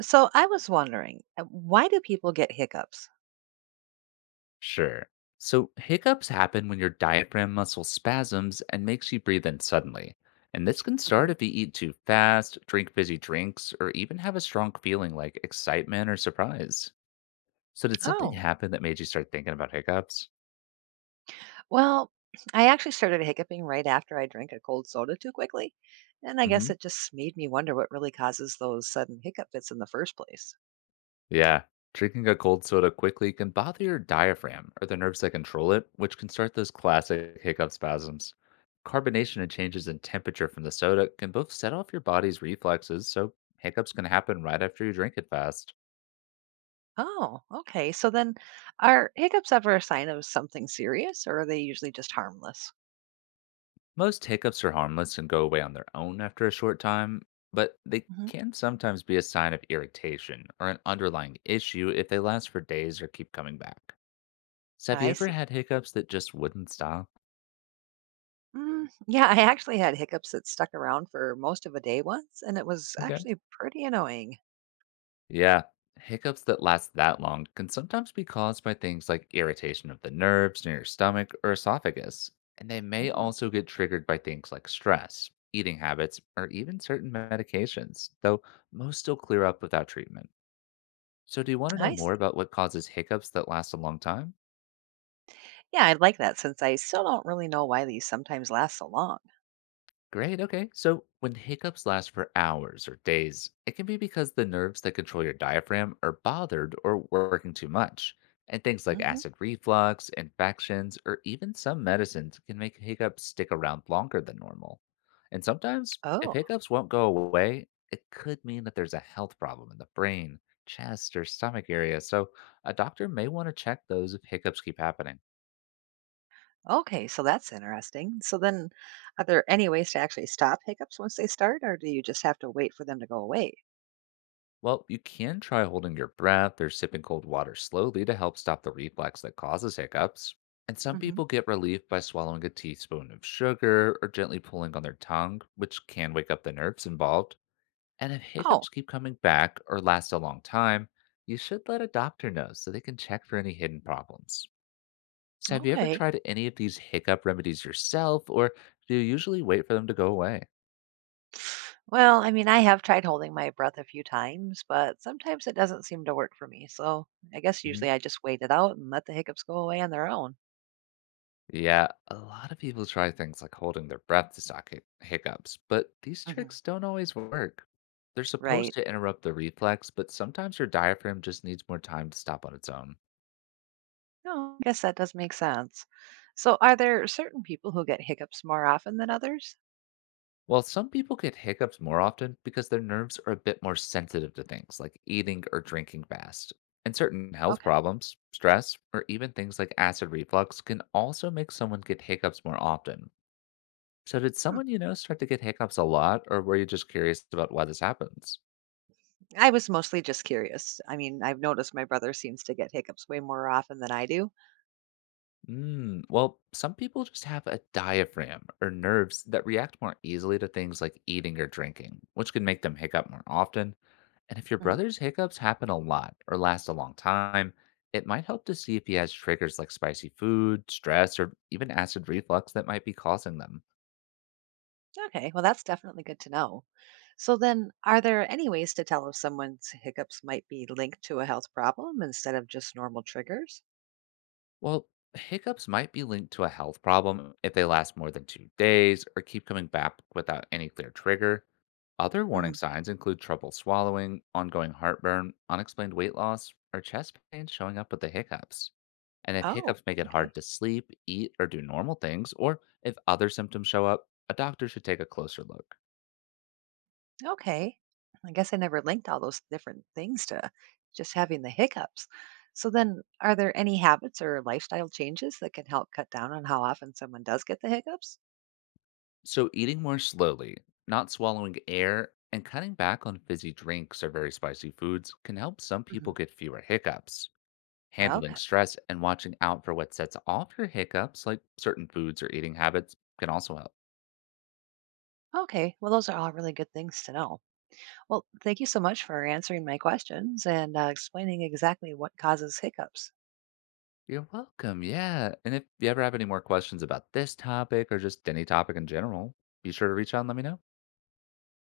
So I was wondering, why do people get hiccups? Sure. So hiccups happen when your diaphragm muscle spasms and makes you breathe in suddenly. And this can start Mhm. if you eat too fast, drink fizzy drinks, or even have a strong feeling like excitement or surprise. So did something Oh, happen that made you start thinking about hiccups? well, I actually started hiccuping right after I drank a cold soda too quickly. And I Mm-hmm. guess it just made me wonder what really causes those sudden hiccup fits in the first place. Yeah. Drinking a cold soda quickly can bother your diaphragm or the nerves that control it, which can start those classic hiccup spasms. Carbonation and changes in temperature from the soda can both set off your body's reflexes, so hiccups can happen right after you drink it fast. Oh, okay, so then are hiccups ever a sign of something serious, or are they usually just harmless? Most hiccups are harmless and go away on their own after a short time, but they hmm can sometimes be a sign of irritation or an underlying issue if they last for days or keep coming back. So, have you I ever see. had hiccups that just wouldn't stop? Mm, yeah, I actually had hiccups that stuck around for most of a day once, and it was Okay. actually pretty annoying. Yeah. Hiccups that last that long can sometimes be caused by things like irritation of the nerves near your stomach or esophagus, and they may mm also get triggered by things like stress, eating habits, or even certain medications, though most still clear up without treatment. So, do you want to know I more see. about what causes hiccups that last a long time? Yeah, I like that, since I still don't really know why these sometimes last so long. Great. Okay. So when hiccups last for hours or days, it can be because the nerves that control your diaphragm are bothered or working too much. And things like hmm acid reflux, infections, or even some medicines can make hiccups stick around longer than normal. And sometimes, if Oh, hiccups won't go away, it could mean that there's a health problem in the brain, chest, or stomach area. So a doctor may want to check those if hiccups keep happening. okay. So that's interesting. So then, are there any ways to actually stop hiccups once they start, or do you just have to wait for them to go away? Well, you can try holding your breath or sipping cold water slowly to help stop the reflex that causes hiccups. And some hmm people get relief by swallowing a teaspoon of sugar or gently pulling on their tongue, which can wake up the nerves involved. And if Oh, hiccups keep coming back or last a long time, you should let a doctor know so they can check for any hidden problems. So, have you ever okay. tried any of these hiccup remedies yourself, or do you usually wait for them to go away? Well, I mean, I have tried holding my breath a few times, but sometimes it doesn't seem to work for me. So I guess Mm-hmm. usually I just wait it out and let the hiccups go away on their own. Yeah, a lot of people try things like holding their breath to stop hiccups, but these hmm tricks don't always work. They're Right. supposed to interrupt the reflex, but sometimes your diaphragm just needs more time to stop on its own. No, I guess that does make sense. So are there certain people who get hiccups more often than others? While some people get hiccups more often because their nerves are a bit more sensitive to things like eating or drinking fast. And certain health Okay. problems, stress, or even things like acid reflux can also make someone get hiccups more often. So, did Hmm. someone you know start to get hiccups a lot, or were you just curious about why this happens? I was mostly just curious. I mean, I've noticed my brother seems to get hiccups way more often than I do. Mm, well, some people just have a diaphragm or nerves that react more easily to things like eating or drinking, which can make them hiccup more often. And if your Mhm. brother's hiccups happen a lot or last a long time, it might help to see if he has triggers like spicy food, stress, or even acid reflux that might be causing them. Okay, well, that's definitely good to know. So then, are there any ways to tell if someone's hiccups might be linked to a health problem instead of just normal triggers? Well, hiccups might be linked to a health problem if they last more than 2 days or keep coming back without any clear trigger. Other warning Mhm. signs include trouble swallowing, ongoing heartburn, unexplained weight loss, or chest pain showing up with the hiccups. And if Oh, hiccups make it okay. hard to sleep, eat, or do normal things, or if other symptoms show up, a doctor should take a closer look. Okay. I guess I never linked all those different things to just having the hiccups. So then, are there any habits or lifestyle changes that can help cut down on how often someone does get the hiccups? So, eating more slowly, not swallowing air, and cutting back on fizzy drinks or very spicy foods can help some people Mhm. get fewer hiccups. Handling Okay. stress and watching out for what sets off your hiccups, like certain foods or eating habits, can also help. Okay, well, those are all really good things to know. Well, thank you so much for answering my questions and explaining exactly what causes hiccups. You're welcome. Yeah. And if you ever have any more questions about this topic or just any topic in general, be sure to reach out and let me know.